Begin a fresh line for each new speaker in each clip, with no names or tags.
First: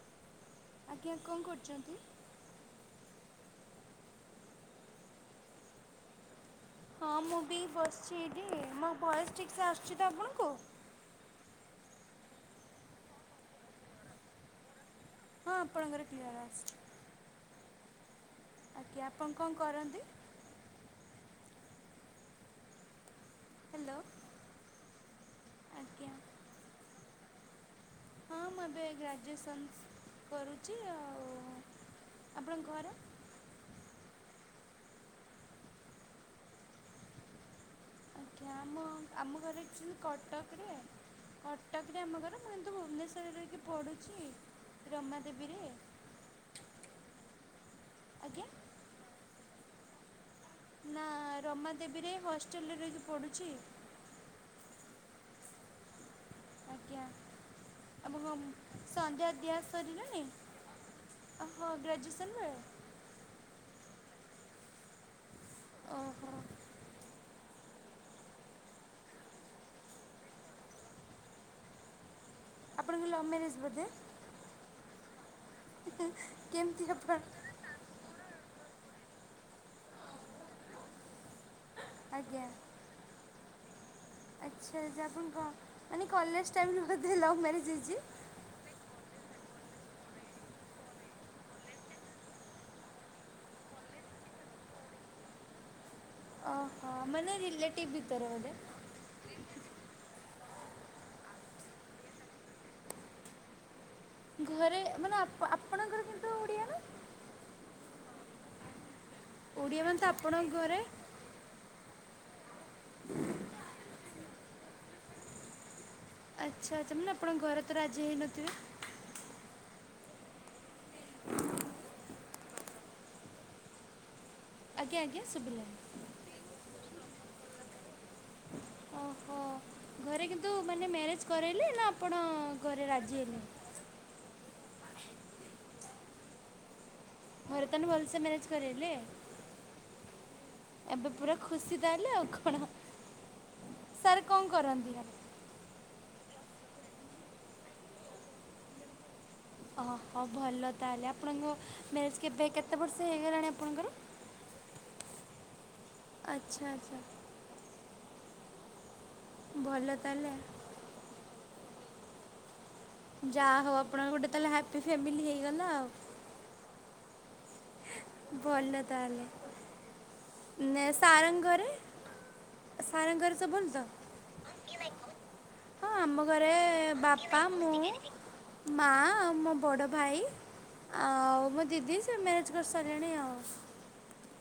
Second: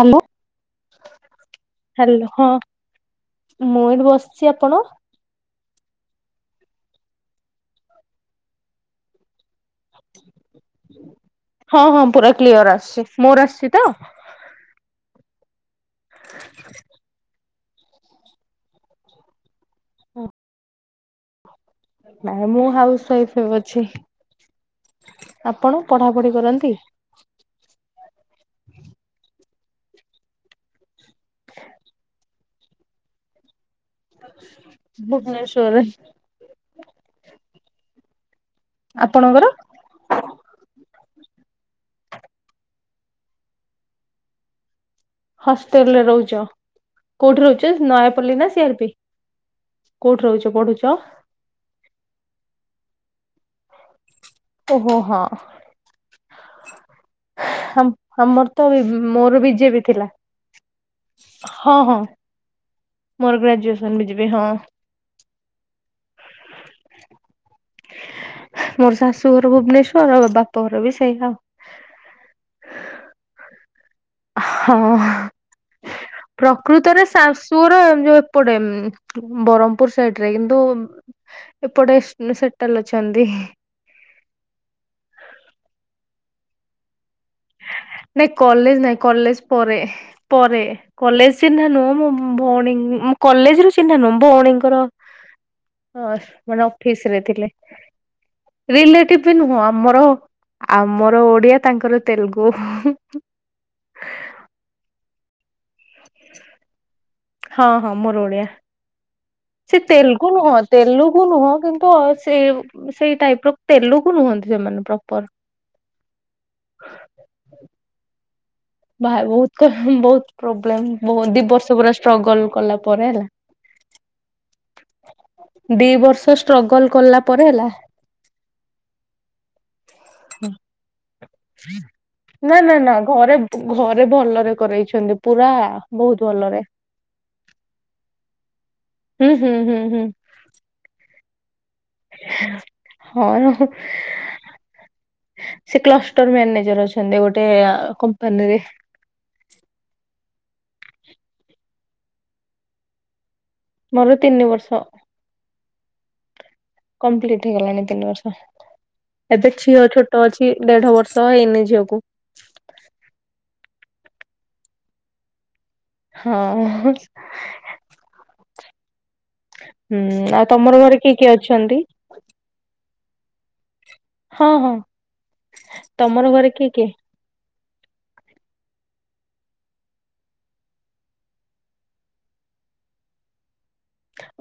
Hello.
ଆଜ୍ଞା କଣ କରୁଚନ୍ତି?
ହଁ ମୁଁ ଏଇଠି ବସିଛି ଆପଣ।
ହଁ ମୁଁ ବି ବସିଚି ଏଇଟି ମୋ ଭୟେସ୍ ଠିକ୍ ସେ ଆସୁଛି ତ ଆପଣଙ୍କୁ।
ହଁ ହଁ ପୁରା କ୍ଲିୟର ଆସୁଚି ମୋର ଆସିଚି ତ।
ହଁ ଆପଣଙ୍କର କ୍ଲିୟର ଆସୁଚି। ଆଜ୍ଞା ଆପଣ କଣ କରନ୍ତି?
ନାଇଁ ମୁଁ ହାଉସି ୱାଇଫ ଏବେ
ହ୍ୟାଲୋ।
ଅଛି ଆପଣ
ଆଜ୍ଞା।
ପଢାପଢି କରନ୍ତି।
ହଁ ମୁଁ ଏବେ ଗ୍ରାଜୁଏସନ୍ କରୁଚି ଆଉ
[inaudible]
ଆପଣଙ୍କ ଘର।
ଭୁବନେଶ୍ୱରେ।
ନାମ ଆମ
ଆପଣଙ୍କର?
ଘରକିନ୍ତୁ କଟକରେ କଟକରେ ଆମ ଘର ମୁ କିନ୍ତୁ ଭୁବନେଶ୍ୱରରେ ରହିକି ପଡୁଚି ରମା
ହଷ୍ଟେଲରେ ରହୁଚ କୋଉଠି ରହୁଚ ନୟାପଲ୍ଲୀ
ଆଜ୍ଞା।
ନା ସିଆରପି। କୋଉଠୁ ରହୁଚ ପଢୁଚ?
ନା ରମା ଦେବୀରେ ହଷ୍ଟେଲରେ ରହିକି ପଡୁଚି।
ଓହୋ ହଁ।
ଆଜ୍ଞା ଏବଂ
ଆମର ତ
ସନ୍ଧ୍ୟା
ମୋର ବିଜେପି ଥିଲା।
ଅହଁ
ହଁ ହଁ
ଗ୍ରାଜୁଏସନ୍ ବେଳେ।
ମୋର ଗ୍ରାଜୁଏସନ ବିଯେବି ହଁ।
ଓ ହଁ।
ମୋର ଶାଶୁ ଘର୍ ଭୁବନେଶ୍ଵର ଆଉ ବାପା ଘର ବି ସେଇଆ।
ଆପଣକୁ ଲଭ୍ ମ୍ୟାରେଜ୍ ବୋଧେ?
ହଁ
କେମିତି
ପ୍ରକୃତରେ
ଆପଣ
ଶା ପୁର ଯୋଉ ଏପଟେ ବରଣପୁର ସାଇଡ ରେ କିନ୍ତୁ ଏପଟେ
ଆଜ୍ଞା
ସେଟେଲ୍ ଅଛନ୍ତି।
ଆଚ୍ଛା ଆପଣ କଣ ମାନେ କଲେଜ ଟାଇମରେ ବୋଧେ ଲଭ୍ ମ୍ୟାରେଜ୍ ହେଇଛି।
ନାଇଁ କଲେଜ ନାଇଁ କଲେଜ ପରେ ପରେ। କଲେଜ ଚିହ୍ନା ନୁହଁ ମୋ ଭଉଣୀ କଲେଜ ରୁ ଚିହ୍ନା ନୁହଁ ଭଉଣୀଙ୍କର ହଁ ମାନେ
ଓହୋ
ଅଫିସି ରେ
ମାନେ
ଥିଲେ।
ରିଲେଟିଭ୍ ଭିତରେ ବୋଧେ
ରିଲେଟିପି ନୁହଁ ଆମର ଆମର ଓଡିଆ ତାଙ୍କର ତେଲୁଗୁ।
ଘରେ ମାନେ ଆପ ଆପଣଙ୍କର କିନ୍ତୁ ଓଡ଼ିଆ ନା
ହଁ ହଁ ମୋର ଓଡିଆ ସେ
ଓଡ଼ିଆ ମାନେ ତ
ତେଲୁଗୁ ନୁହଁ
ଆପଣଙ୍କ ଘରେ
ତେଲୁ ଗୁ ନୁହଁ କିନ୍ତୁ ସେ ସେଇ ଟାଇପ୍ ର ଲକୁ ନୁହନ୍ତି ସେମାନେ ପ୍ରପର
ଆଚ୍ଛା ଆଚ୍ଛା ମାନେ ଆପଣଙ୍କ ଘରେ ତ ରାଜି ହେଇନଥିବେ।
ଭାଇ ବହୁତ ବହୁତ ପ୍ରୋବ୍ଲେମ ବହୁତ ଦି ବର୍ଷ ପୁର ଷ୍ଟ୍ରଗଲ କଲା ପରେ ହେଲା।
ଆଜ୍ଞା ଆଜ୍ଞା ଶୁଭିଲାନି
ଦି ବର୍ଷ ଷ୍ଟ୍ରଗଲ କଲା ପରେ ହେଲା।
ଓହୋ ଘରେ କିନ୍ତୁ ମାନେ ମ୍ୟାରେଜ କରାଇଲେ ନା ଆପଣ
ନା ନା
ଘରେ
ନା
ରାଜି ହେଲେ।
ଘରେ ଭଲରେ କରେଇଛନ୍ତି ପୁରା ବହୁତ ଭଲରେ।
ଘରେ ତାହାଲେ ଭଲସେ ମ୍ୟାରେଜ୍ କରେଇଲେ।
ହୁଁ ହୁଁ ହୁଁ ହୁଁ।
ଏବେ ପୁରା ଖୁସି ତାହାଲେ ଆଉ କଣ
ହଁ
ସାର୍ କଣ କରନ୍ତି ତାହେଲେ?
ସେ କ୍ଲଷ୍ଟର ମ୍ୟାନେଜର ଅଛନ୍ତି ଗୋଟେ କମ୍ପାନୀରେ।
ହ ହଁ ଭଲ ତାହେଲେ ଆପଣଙ୍କ ମ୍ୟାରେଜ୍ କେବେ କେତେ ବର୍ଷ ହେଇଗଲାଣି ଆ
ମୋର ତିନି ବର୍ଷ
ଆଚ୍ଛା ଆଚ୍ଛା
କଂପ୍ଲଟି। ହେଇ ଗଲାଣି ତିନି ବର୍ଷ ଏବେ ଝିଅ
ଭଲ
ଛୋଟ
ତାହେଲେ
ଅଛି ଦେଢ ବର୍ଷ ହେଇନି ଝିଅକୁ।
ଯାହା ହଉ ଆପଣଙ୍କ ଗୋଟେ ତାହେଲେ ହ୍ୟାପି ଫେମିଲି ହେଇଗଲା ଆଉ।
ହଁ।
ଭଲ ତାହାଲେ।
ହୁଁ ଆଉ ତମର ଘରେ କିଏ କିଏ
ଘରେ
ଅଛନ୍ତି?
ସାରଙ୍କ ଘରେ ସବୁଭଲ ତ
ହଁ ହଁ
ହଁ ଆମ
ତମର
ଘରେ
କିଏ କିଏ
ବା ମାମୁଁ ମା ଆଉ ମୋ ବଡ ଭାଇ ଆଉ ମୋ ଦିଦି ସେ ମ୍ୟାରେଜ୍ କରି ସାରିଲେଣି।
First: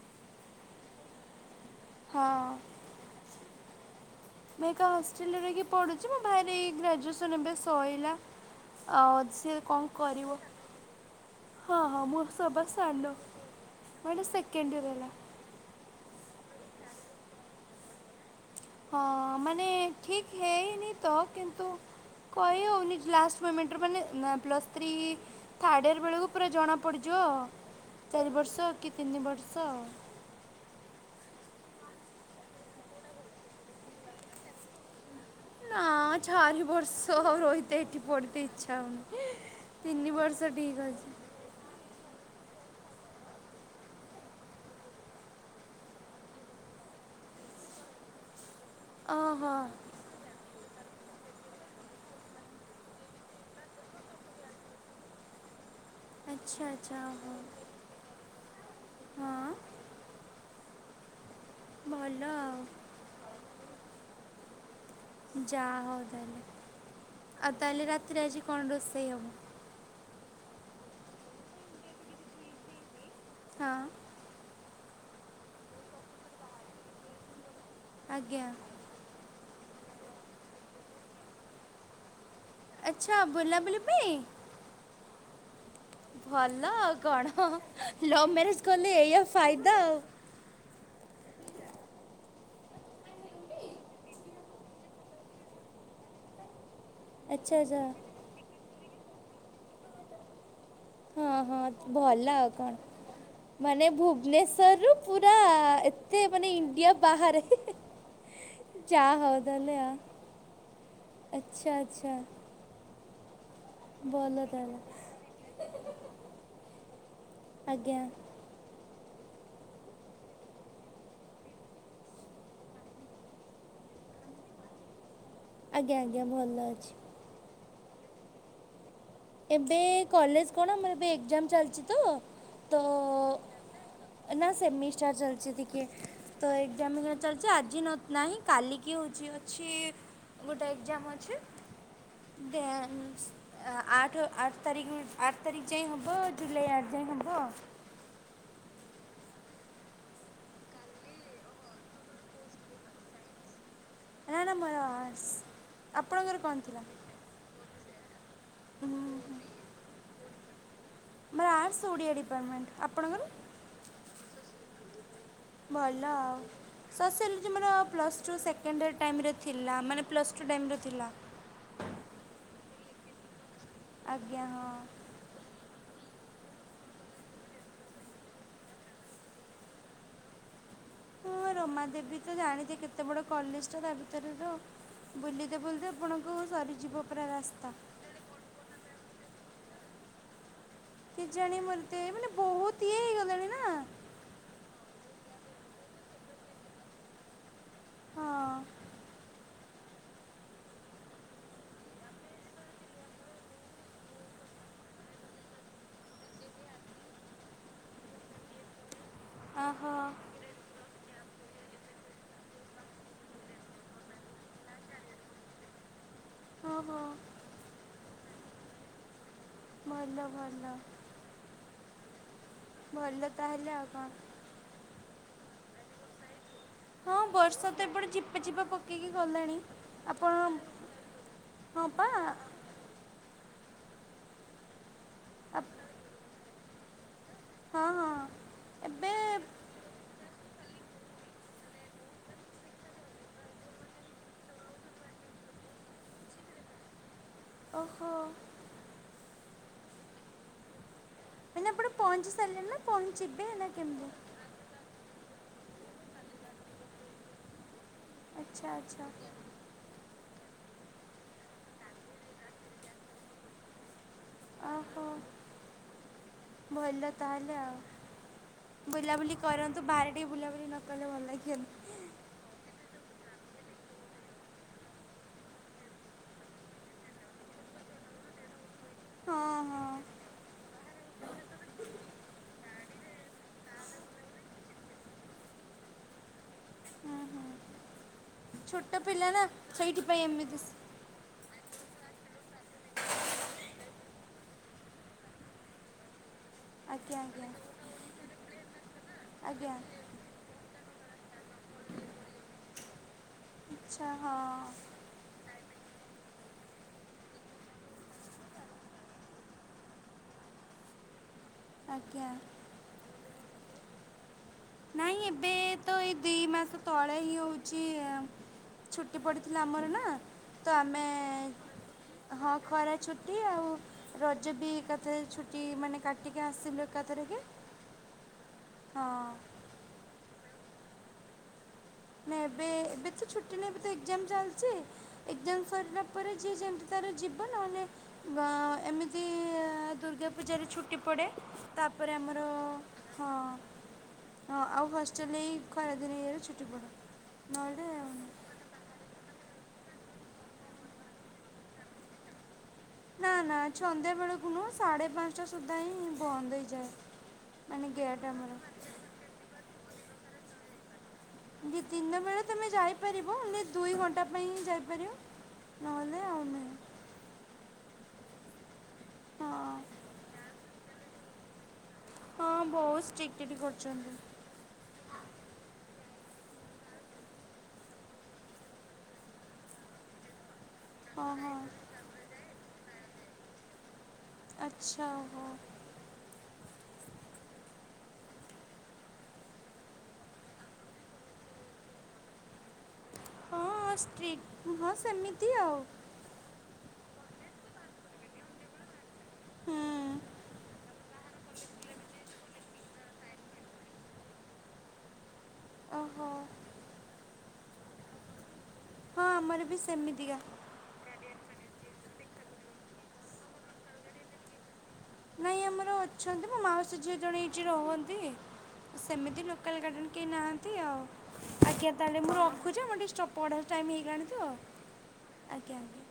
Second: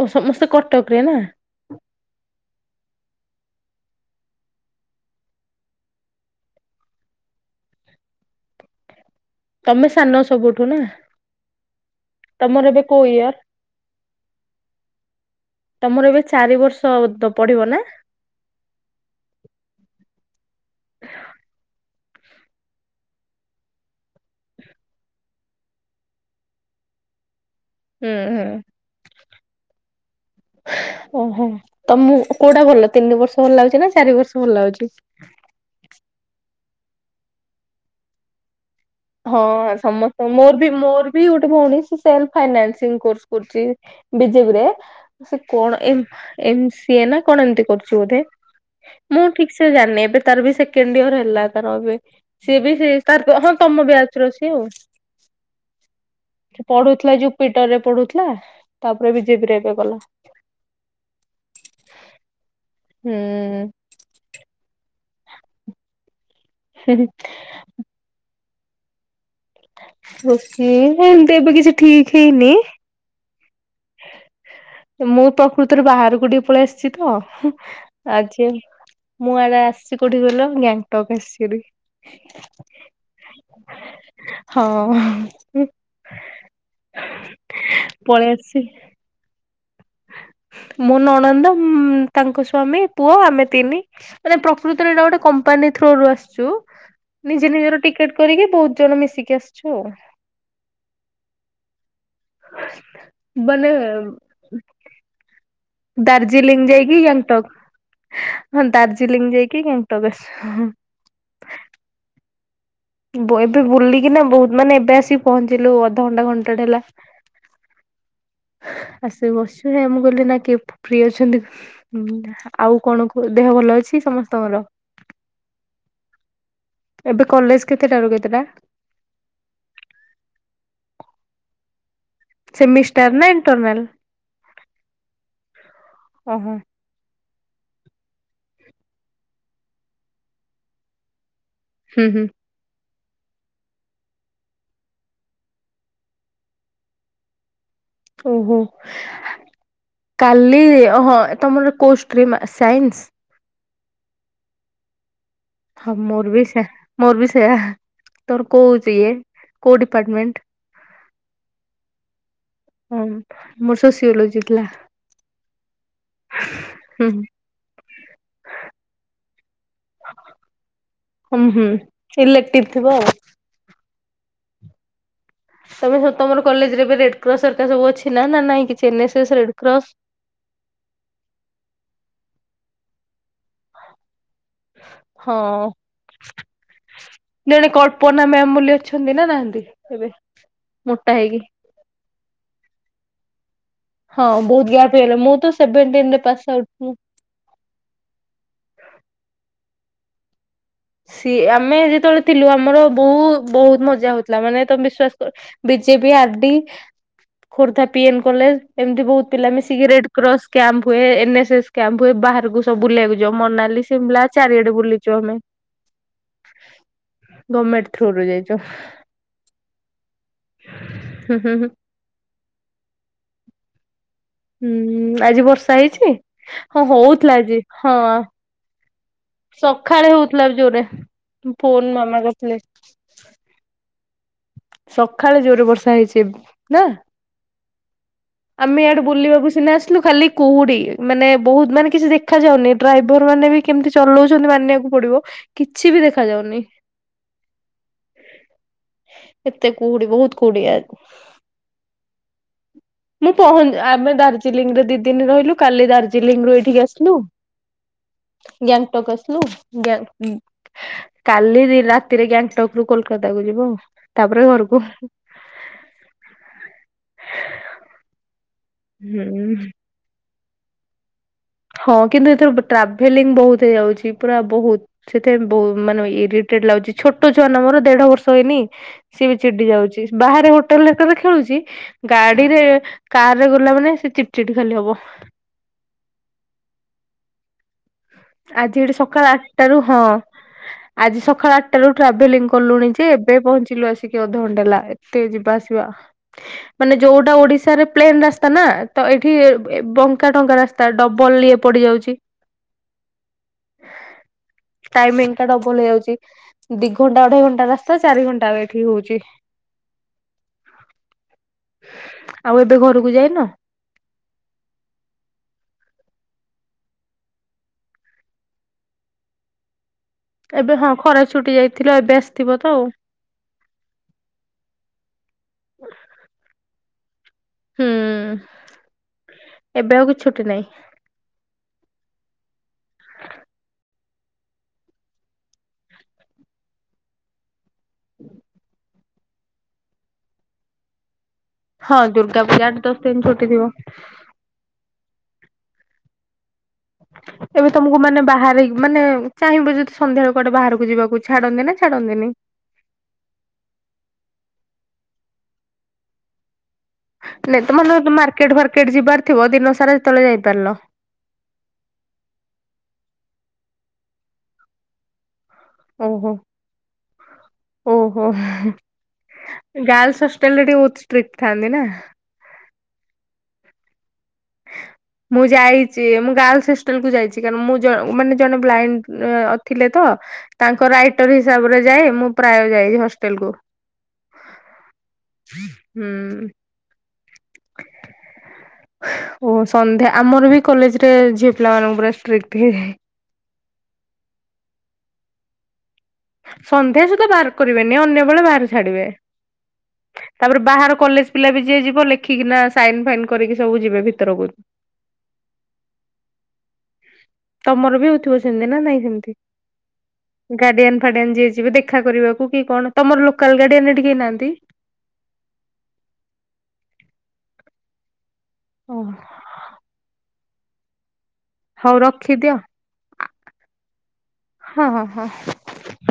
ଓ ସମସ୍ତେ କଟକରେ ନା।
ହଁ। ମେ ଏକା ହଷ୍ଟେଲରେ ରହିକି ପଢ଼ୁଛି ମୋ ଭାଇ ର ଏ ଗ୍ରାଜୁଏସନ୍ବେ ଏବେ ସଇଲା ଅ ସିଏ
ତମେ
କଣ
ସାନ
କରିବ।
ସବୁଠୁ ନା
ହଁ ହଁ ମୁଁ ସଭା
ତମର ଏବେ କୋଉ
ସାନ
ଇୟର?
ମୋର ସେକେଣ୍ଡିୟର ହେଲା।
ତମର ଏବେ ଚାରି ବର୍ଷ ତ ପଢିବ ନା?
ହଁ ମାନେ ଠିକ ହେଇନି ତ କିନ୍ତୁ କହି ହେଉନି ଲାଷ୍ଟ ମିମେଣ୍ଟରେ ମାନେ ନା ପ୍ଲସ୍ ଥ୍ରୀ ଥାର୍ଡ଼ ୟର ବେଳକୁ ପୁରା ଜଣାପଡ଼ିଯିବ
ହୁଁ
ଚାରି
ହୁଁ
ବର୍ଷ କି ତିନି ବର୍ଷ।
ଓହୋ ତମ କୋଉଟା ଭଲ ତିନି ବର୍ଷ ଭଲ ଲାଗୁଛି ନା ଚାରି ବର୍ଷ ଭଲ ଲାଗୁଛି।
ନା ଚାରି ବର୍ଷ ରହିତେ ଏଠି ପଢିତେ ଇଚ୍ଛା ହଉନି।
ହଁ
ତିନି
ସମସ୍ତେ
ବର୍ଷ
ମୋର ବି
ଠିକ୍ ଅଛି
ମୋର ବି ଗୋଟେ ଭଉଣୀ ଅସି ସେଲ୍ଫ ଫାନାଇନାନ୍ସସିଆଲ କୋର୍ସ କରୁଛି ବିଜେପି ରେ। ସେ କଣ ଏମ୍ ଏମ୍ ସିଏ ନା କଣ ଏମତି କରୁଛି ବୋଧେ। ମୁଁ ଠିକ୍
ଓହୋ
ସେ ଜାଣିନି ଏବେ ତାର ବି ସେକେଣ୍ଡ ଇୟର ହେଲା ତାର ଏବେ ସିଏ ବି ସେ ତାର ତ ହଁ ତମ ବ୍ୟାଚର ସିଏ ଆଉ
ଆଚ୍ଛା ଆଚ୍ଛା
ପଢୁଥିଲା
ଓହୋ।
ଯୁପିଟରରେ ପଢୁଥିଲା। ହେଲା ତାପରେ
ହଁ
ବିଜେପିରେ ଏବେ କଲା।
ଭଲ ଆଉ।
ହୁଁ
ଯାହା ହଉ ତାହାଲେ।
ହୁଁ ହୁଁ
ଆଉ ତାହା ହେଲେ ରାତିରେ ଆଜି କଣ ରୋଷେଇ ହବ
ସେଇ ଏମିତି ଏବେ କିଛି ଠିକ ହେଇନି
ହଁ
ମୁଁ ପ୍ରକୃତରେ ବାହାରକୁ ଟିକେ ପଳେଇ ଆସିଛି ତ
ଆଜ୍ଞା
ଆଜି ମୁଁ ଆଡେ ଆସିଚି କୋଉଠି କି କହିଲ ଗ୍ୟାଙ୍ଗଟକ ଆସିଚି ହେରି
ଆଚ୍ଛା ବୁଲା ବୁଲି ପାଇଁ
ହଁ
ଭଲ ଆଉ କଣ ଲଭ
ପଳେଇ ଆସିଛି
ମ୍ୟାରେଜ କଲେ ଏଇଆ ଫାଇଦା ଆଉ
ମୋ ନଣନ୍ଦ ତାଙ୍କ ସ୍ଵାମୀ ପୁଅ ଆମେ ତିନି ମାନେ ପ୍ର କୃତରେ ଗୋଟେ କମ୍ପାନୀ ଥ୍ରୋରୁୁ ଆସିଛୁ ନିଜେ
ଆଚ୍ଛା
ନିଜର
ଆଚ୍ଛା
ଟିକେଟ କରିକି ବହୁତ ଜଣ ମିଶିକି ଆସିଛୁ ଆଉ
ହଁ ହଁ ଭଲ ଆଉ କଣ ମାନେ ଭୁବନେଶ୍ଵରରୁୁ ପୁରା ଏତେ ମାନେ
ଦାର୍ଜିଲିଂ
ଇଣ୍ଡିଆ
ଯାଇକି
ବାହାରେ
ଗ୍ୟାଙ୍ଗଟକ ହଁ
ଯାହା
ଦାର୍ଜିଲିଂ
ହଉ
ଯାଇକି
ତାହେଲେ ଆଉ
ଗେଙ୍ଗଟକ୍ ଆସିଛୁ
ଆଚ୍ଛା ଆଚ୍ଛା
ବଏ ଏବେ ବୁଲିକିନା
ଭଲ
ବହୁତ ମାନେ
ତାହେଲେ
ଏବେ ଆସିକି ପହଞ୍ଚିଲୁ ଅଧଘଣ୍ଟା ଘଣ୍ଟାଟେ ହେଲା
ଆଜ୍ଞା
ଆସିକି ବସିଚୁ ହେ ମୁଁ କହିଲି ନା କିଏ ଫ୍ରି ଅଛନ୍ତି ହୁଁ ଆଉ କଣ କୁ ଦେହ ଭଲ ଅଛି ସମସ୍ତଙ୍କର
ଆଜ୍ଞା ଆଜ୍ଞା ଭଲ ଅଛି
ଏବେ କଲେଜ କେତେଟାରୁ କେତେଟା
ଏବେ କଲେଜ କଣ ଆମର ଏବେ ଏକ୍ଜାମ ଚାଲିଛି ତ ତ
ସେମିଷ୍ଟାର ନା ଇଣ୍ଟରନାଲ
ନା ସେମିଷ୍ଟାର ଚାଲଛି ଟିକିଏ ତ
ଓହୋ।
ଏ ମିଶନ ଚାଲିଛି ଆଜି ନ ନାହିଁ କାଲିକି ହେଉଛି ଅଛି ଗୋଟେ ଏକଜାମ୍ ଅଛି
ହୁଁ ହୁଁ
ଦେନ୍ ଆଠ ଆଠ ତାରିଖ ଆଠ ତାରିଖ ଯାଏଁ ହବ ଜୁଲାଇ ଆଠ ଯାଏଁ ହବ
ଓହୋ କାଲି ହଁ ତମର କୋଉ ଷ୍ଟ୍ରିମ୍ ସାଇନ୍ସ
ନା ନା ମର ଆର୍ଟସ
ହଁ ମୋର ବି ସେ ମୋର ବି ସେୟା ତୋର କୋଉ ଇଏ କୋଉ ଡିପାର୍ଟମେଣ୍ଟ
ମୋର ଆର୍ଟ୍ସ ଓଡିଆ ଡିପାର୍ଟମେଣ୍ଟ
ହଁ
ଆପଣଙ୍କର
ମୋର ସୋସିଓଲୋଜି ଥିଲା।
ଭଲ ଆଉ
ହୁଁ ହୁଁ।
ସସିଲ ଯେ ମୋର ପ୍ଲସ୍ ଟୁ ସେକେଣ୍ଡ ଇୟର ଟାଇମରେ ଥିଲା ମାନେ ପ୍ଲସ୍ ଟୁ ଟାଇମରେ ଥିଲା
ହୁଁ ହୁଁ ଇଲେକ୍ଟୀବ୍ ଥିବ ଆଉ
ଆଜ୍ଞା ହଁ
ତମେ ସ ତମର କଲେଜରେ ଏବେ ରେଡର ସବୁ ଅଛି ନା ନାଇଁ କିଛି ଏଏସ୍ ରେସ
ମୁଁ ରୋମା ଦେବୀ ତ ଜାଣିଛି କେତେ ବଡ କଲେଜ ଟା ତା ଭିତରେ ତ
ହଁ
ବୁଲିତେ ବୁଲଦେ ଆପଣଙ୍କୁ ସରିଯିବ ପୁରା ରାସ୍ତା।
ପୋନା ମ୍ୟାାମ ବୋଲି ଅଛନ୍ତି ନା ନାହାନ୍ତି ଏବେ ମୋଟା
କି
ହେଇକି?
ଜାଣେ ମରିତେ ମାନେ ବହୁତ ଇଏ ହେଇଗଲାଣି ନା?
ହଁ ବହୁ ଗ୍ୟାପ୍ ହେଇଗଲା ମୁଁ ତ ସେଭେଣ୍ଠିନ୍‌ରେ ପାସ୍
ହଁ।
ସିଏ ଆମେ ଯେତେବେଳେ ଥିଲୁ ଆମର ବହୁ ବହୁତ ମଜା ହଉଥିଲା ମାନେ ତମେ ବିଶ୍ଵାସ କର। BJP R D Khordha PN college ଏମିତି ବହୁତ ପିଲା ମିଶିକି
ଓହୋ
ରେଡ୍୍ରସ୍ କ୍ୟାମ୍ପ ହୁଏ ଏନ୍ଏସ୍ଏସ୍ କ୍ୟାମ୍ପ ହୁଏ ବାହାରକୁ ସବୁ ବୁଲିବାକୁ ଯ ମନାଲି ସିମ୍ ଚାରିଆଡେ ବୁଲିଛୁ ଆମେ
ହଁ ହୋ।
ଗଭର୍ଣମେଣ୍ଟ ଥ୍ରୁରୁରେ ଯାଇଛୁ।
ଭଲ ଭଲ।
ହୁଁ ହୁଁ ହୁଁ।
ଭଲ ତାହେଲେ ଆଉ କଅଁ।
ହୁଁ ଆଜି ବର୍ଷା ହେଇଛି ହଁ ହଉଥିଲା ଆଜି ହଁ,
ଆଜିବା ପକେଇକି ଗଲା
ସଖାଳେ ହଉଥିଲା ଜୋରେ
ହଁ
ଫୋନ
ପା
ମାମା କରିଥିଲେ। ସଖାଳେ
ଆପ
ଜୋରେ ବର୍ଷା ହେଇଛି ନା?
ହଁ ହଁ।
ଆମେ ଇଆଡେ
ଏବେ
ବୁଲିବାକୁ ସିନା ଆସିଲୁ ଖାଲି କୁହୁଡି ମାନେ ବହୁତ ମାନେ କିଛି ଦେଖା ଯାଉନି ଡ୍ରାଇଭର ମାନେ ବି କେମିତି ଚଲଉଛନ୍ତି ମାନିବାକୁ ପଡିବ କିଛି ବି ଦେଖା ଯାଉନି।
ଓହୋ।
ଏତେ କୁହୁଡି ବହୁତ କୁହୁଡି ଆ
ମାନେଆପଣ ପହଞ୍ଚି ସାରିଲେଣି ନା।
ମୁଁ
ପହଞ୍ଚିବେ
ପହ
ନା
ଆମେ
କେମିତି?
ଦାର୍ଜିଲିଂରେ ଦି ଦିନ ରହିଲୁ କାଲି ଦାର୍ଜିଲିଂ ରୁ ଏଇଠିକି ଆସିଲୁ।
ଆଚ୍ଛା ଆଚ୍ଛା
ଗ୍ୟାଙ୍ଗଟକସଲୁ। ଗ କାଲି ରାତିରେ ଗ୍ୟାଙ୍ଗଟକ ରୁ କୋଲକାତା କୁ ଯିବ ଆଉ। ତାପରେ ଘରକୁ।
ଓହୋ ଭଲ ତାହେଲେ ଆଉ ବୁଲାବୁଲି
ହୁଁ।
କରନ୍ତୁ ବାାରେ ଟେ ବୁଲାବୁଲି ନ କଲେ ଭଲ ଲାଗିବିନି।
ହଁ କିନ୍ତୁ ଏଥିରୁ ଟ୍ରାଭେଲିଂ ବହୁତ ହେଇଯାଉଛି ପୁରା ବହୁତ ସେଥିପାଇଁ ବହୁ ମାନେ ଇରିଟେଡ ଲାଗୁଛି ଛୋଟ ଛୁଆ ନ ମର ଦେଢ ବର୍ଷ ହେଇନି। ସିଏ ବି
ହଁ
ଚିଡି
ହଁ।
ଯାଉଛି ବାହାରେ [unintelligible] ଖେଳୁଛି ଗାଡିରେ କାର ରେ ଗଲା ମାନେ ସେ ଚିଟି ଚିଟି ଖାଲି ହବ।
ହୁଁ ହୁଁ
ଆଜି
ଛୋଟ
ଏଠି
ପିଲା
ସକାଳ
ନା
ଆଠଟାରୁ ହଁ।
ସେଇଥିପାଇଁ ଏମିତି
ଆଜି ସକାଳ ଆଠଟ ରାରୁ ଟ୍ରାଭେଲିଂ କଲୁଣି ଯେ ଏବେ ପହଞ୍ଚିଲୁ ଆସିକି ଅଧଘଣ୍ଟା ହେଲା ଏତେ ଯିବା ଆସିବା ମାନେ
ଆଜ୍ଞା
ଯୋଉଟା
ଆଜ୍ଞା
ଓଡିଶାରେ ପ୍ଲେନ ରାସ୍ତା ନା ତ ଏଇଠି
ଆଜ୍ଞା
ବଙ୍କା ଟଙ୍କା ରାସ୍ତା ତା ଡବଲ ଇଏ ପଡିଯାଉଛି।
ଆଚ୍ଛା ହଁ।
ଟାଇମିଙ୍ଗ ଟା ଡବଲ ହେଇଯାଉଛି ଦି ଘଣ୍ଟା ଅଢେଇ ଘଣ୍ଟା ରାସ୍ତା ଚାରି ଘଣ୍ଟା ଏଠି ହଉଛି। ହ [unintelligible]
ଆଜ୍ଞା।
ଆଉ ଏବେ ଘରକୁ ଯାଇନ?
ନାଇଁ ଏବେ ତ ଏଇ ଦି ମାସ ତଳେ ହିଁ ହୋଉଛି ଛୁଟି ପଡିଥିଲା ଆମର ନା।
ଏବେ
ତ
ହଁ
ଆମେ
ଖରା ଛୁଟି ଯାଇଥିଲ ଏବେ ଆସିଥିବ
ହଁ
ତ ଆଉ
ଖରା ଛୁଟି ଆଉ ରଜ ବି ଏକାଥରେ ଛୁଟି ମାନେ କାଟିକି ଆସିଲୁ ଏକାଥରେ କେ।
ହୁଁ
ହଁ।
ଏବେ ଆଉ କିଛି ଛୁଟି ନାହିଁ?
ନା
[inaudible]
ଏବେ ତ ଛୁଟି ନାଇଁ ତ ଏକ୍ଜାମ୍ ଚାଲିଛି ଏକ୍ଜାମ୍ ସରିଲା ପରେ ଯିଏ ଯେମତି ତାର ଯିବ ନହେଲେ ବା ଏମିତି ଦୁର୍ଗା ପୂଜାରେ ଛୁଟି ପଡେ।
ହଁ
ତାପରେ
ଦୁର୍ଗା
ଆମର
ପୂଜା ଆଠ ଦଶ ଦିନ
ହଁ।
ଛୁଟି ଥିବ
ହଁ ଆଉ ହଷ୍ଟେଲ୍ ଏଇ ଖରା ଦିନେ ଇଏରେ ଛୁଟି ପଡେ।
ଏବେ ତମକୁ ମାନେ ବାହାରେ ରହିକି ମାନେ ଚାହିଁବ ଯଦି ସନ୍ଧ୍ୟାବେଳେ କୁଆଡେ ବାହାରକୁ ଯିବାକୁ ଛାଡନ୍ତି ନା ଛାଡନ୍ତିନି?
ନାଁ ନାଁ ସନ୍ଧ୍ୟା ବେଳକୁ ନୁହୁଁ ସାଢ଼େ ପାଞ୍ଚଟା ସୁଦ୍ଧା ହିଁଁ ବନ୍ଦ ହେଇଯାଏ।
ନାଇଁ
ମାନେ
ତମର ଧର
ଗେଟ୍
ମାର୍କେଟ୍
ଆମର
ଫାର୍କେଟ୍ ଯିବାର ଥିବ ଦିନ ସାରା ଯେତେବେଳେ ଯାଇପାରିଲ।
ଦିନ ବେଳେ ତମେ ଯାଇପାରିବ ହେଲେ ଦୁଇ ଘଣ୍ଟା ପାଇଁ ହିଁ ଯାଇପାରିବ। ନହେଲେ
ଓହୋ
ଆଉ ନାହିଁ
ଓହୋ।
ହଁ
ଗାର୍ଲସ୍ ହଷ୍ଟେଲ୍ ରେ ଟିକେ ବହୁତ ଷ୍ଟ୍ରିକ ଥାନ୍ତି ନାଁ?
ହଁ ବୋହୁତ ଷ୍ଟ୍ରିକ୍ଟ ଏଠି କରୁଛନ୍ତି।
ମୁଁ ଯାଇଛି ମୁଁ ଗାର୍ଲସ ହଷ୍ଟେଲ୍ କୁ ଯାଇଛି କାରଣ ମୁଁ ଜ ମାନେ ଜଣେ ବ୍ଲାଇଣ୍ଡ ଅ ଥିଲେ ତ। ତାଙ୍କ ରାଇଟର୍
ଓହୋ
ହିସାବରେ ଯାଏ ମୁଁ ପ୍ରାୟ ଯାଏ ହଷ୍ଟେଲ୍ କୁ।
ଆଚ୍ଛା ହଁ।
ହୁଁ। [inaudible] ଓ ସନ୍ଧ୍ୟା ଆମର ବି କଲେଜ ରେ ଝିଅ ପିଲାମାନଙ୍କୁ ପୁରା ଷ୍ଟ୍ରିକ୍ଟ ଲି।
ହଁ ଷ୍ଟ୍ରିକ୍ ନୁହଁ ସେମିତି ଆଉ।
ସନ୍ଧ୍ୟା ସୁଧା ବାହାର କରିବେନି ଅନ୍ୟ ବେଳେ ବାହାର ଛାଡିବେ
ହୁଁ
ତାପରେ ବାହାର କଲେଜ ପିଲା ବି ଯିଏ ଯିବ ଲେଖିକିନା ସାଇନ ଫାଇନ୍ କରିକି ସବୁ ଯିବେ ଭିତରକୁ।
ଓହୋ।
ତମର ବି ହୋଉଥିବ ସେମିତି ନା ନାଇଁ?
ହଁ ଆମର ବି ସେମିତିକା।
ଗାଡିଆନ୍ ଫାଡିଆନ୍ ଯିଏ ଯିବେ ଦେଖା କରିବାକୁ କି କଣ ତମର ଲୋକାଲ୍ ଗାଡିଆନ୍ ଏଠି କେହି ନାହାନ୍ତି?
ନାଇଁ ଆମର ଅଛନ୍ତି ମୋ ମାଉସୀ ଝିଅ ଜଣେ ଏଇଠି ରହନ୍ତି
ଓ
ସେମିତି ଲୋ ଲୋକାଲ୍ ଗାର୍ଡିଆନ୍ କେହି ନାହାନ୍ତି ଆଉ ଆଜ୍ଞା
ହଉ
ତାହେଲେ ମୁଁ
ରଖିଦିଅ
ରଖୁଛି ମୁଁ ଟିକେ ଷ୍ଟ ପଢ଼ା ଟାଇମ୍ ହେଇଗଲାଣି ତ।
ହଁ ହଁ ହଁ।
ଆଜ୍ଞା ଆଜ୍ଞା।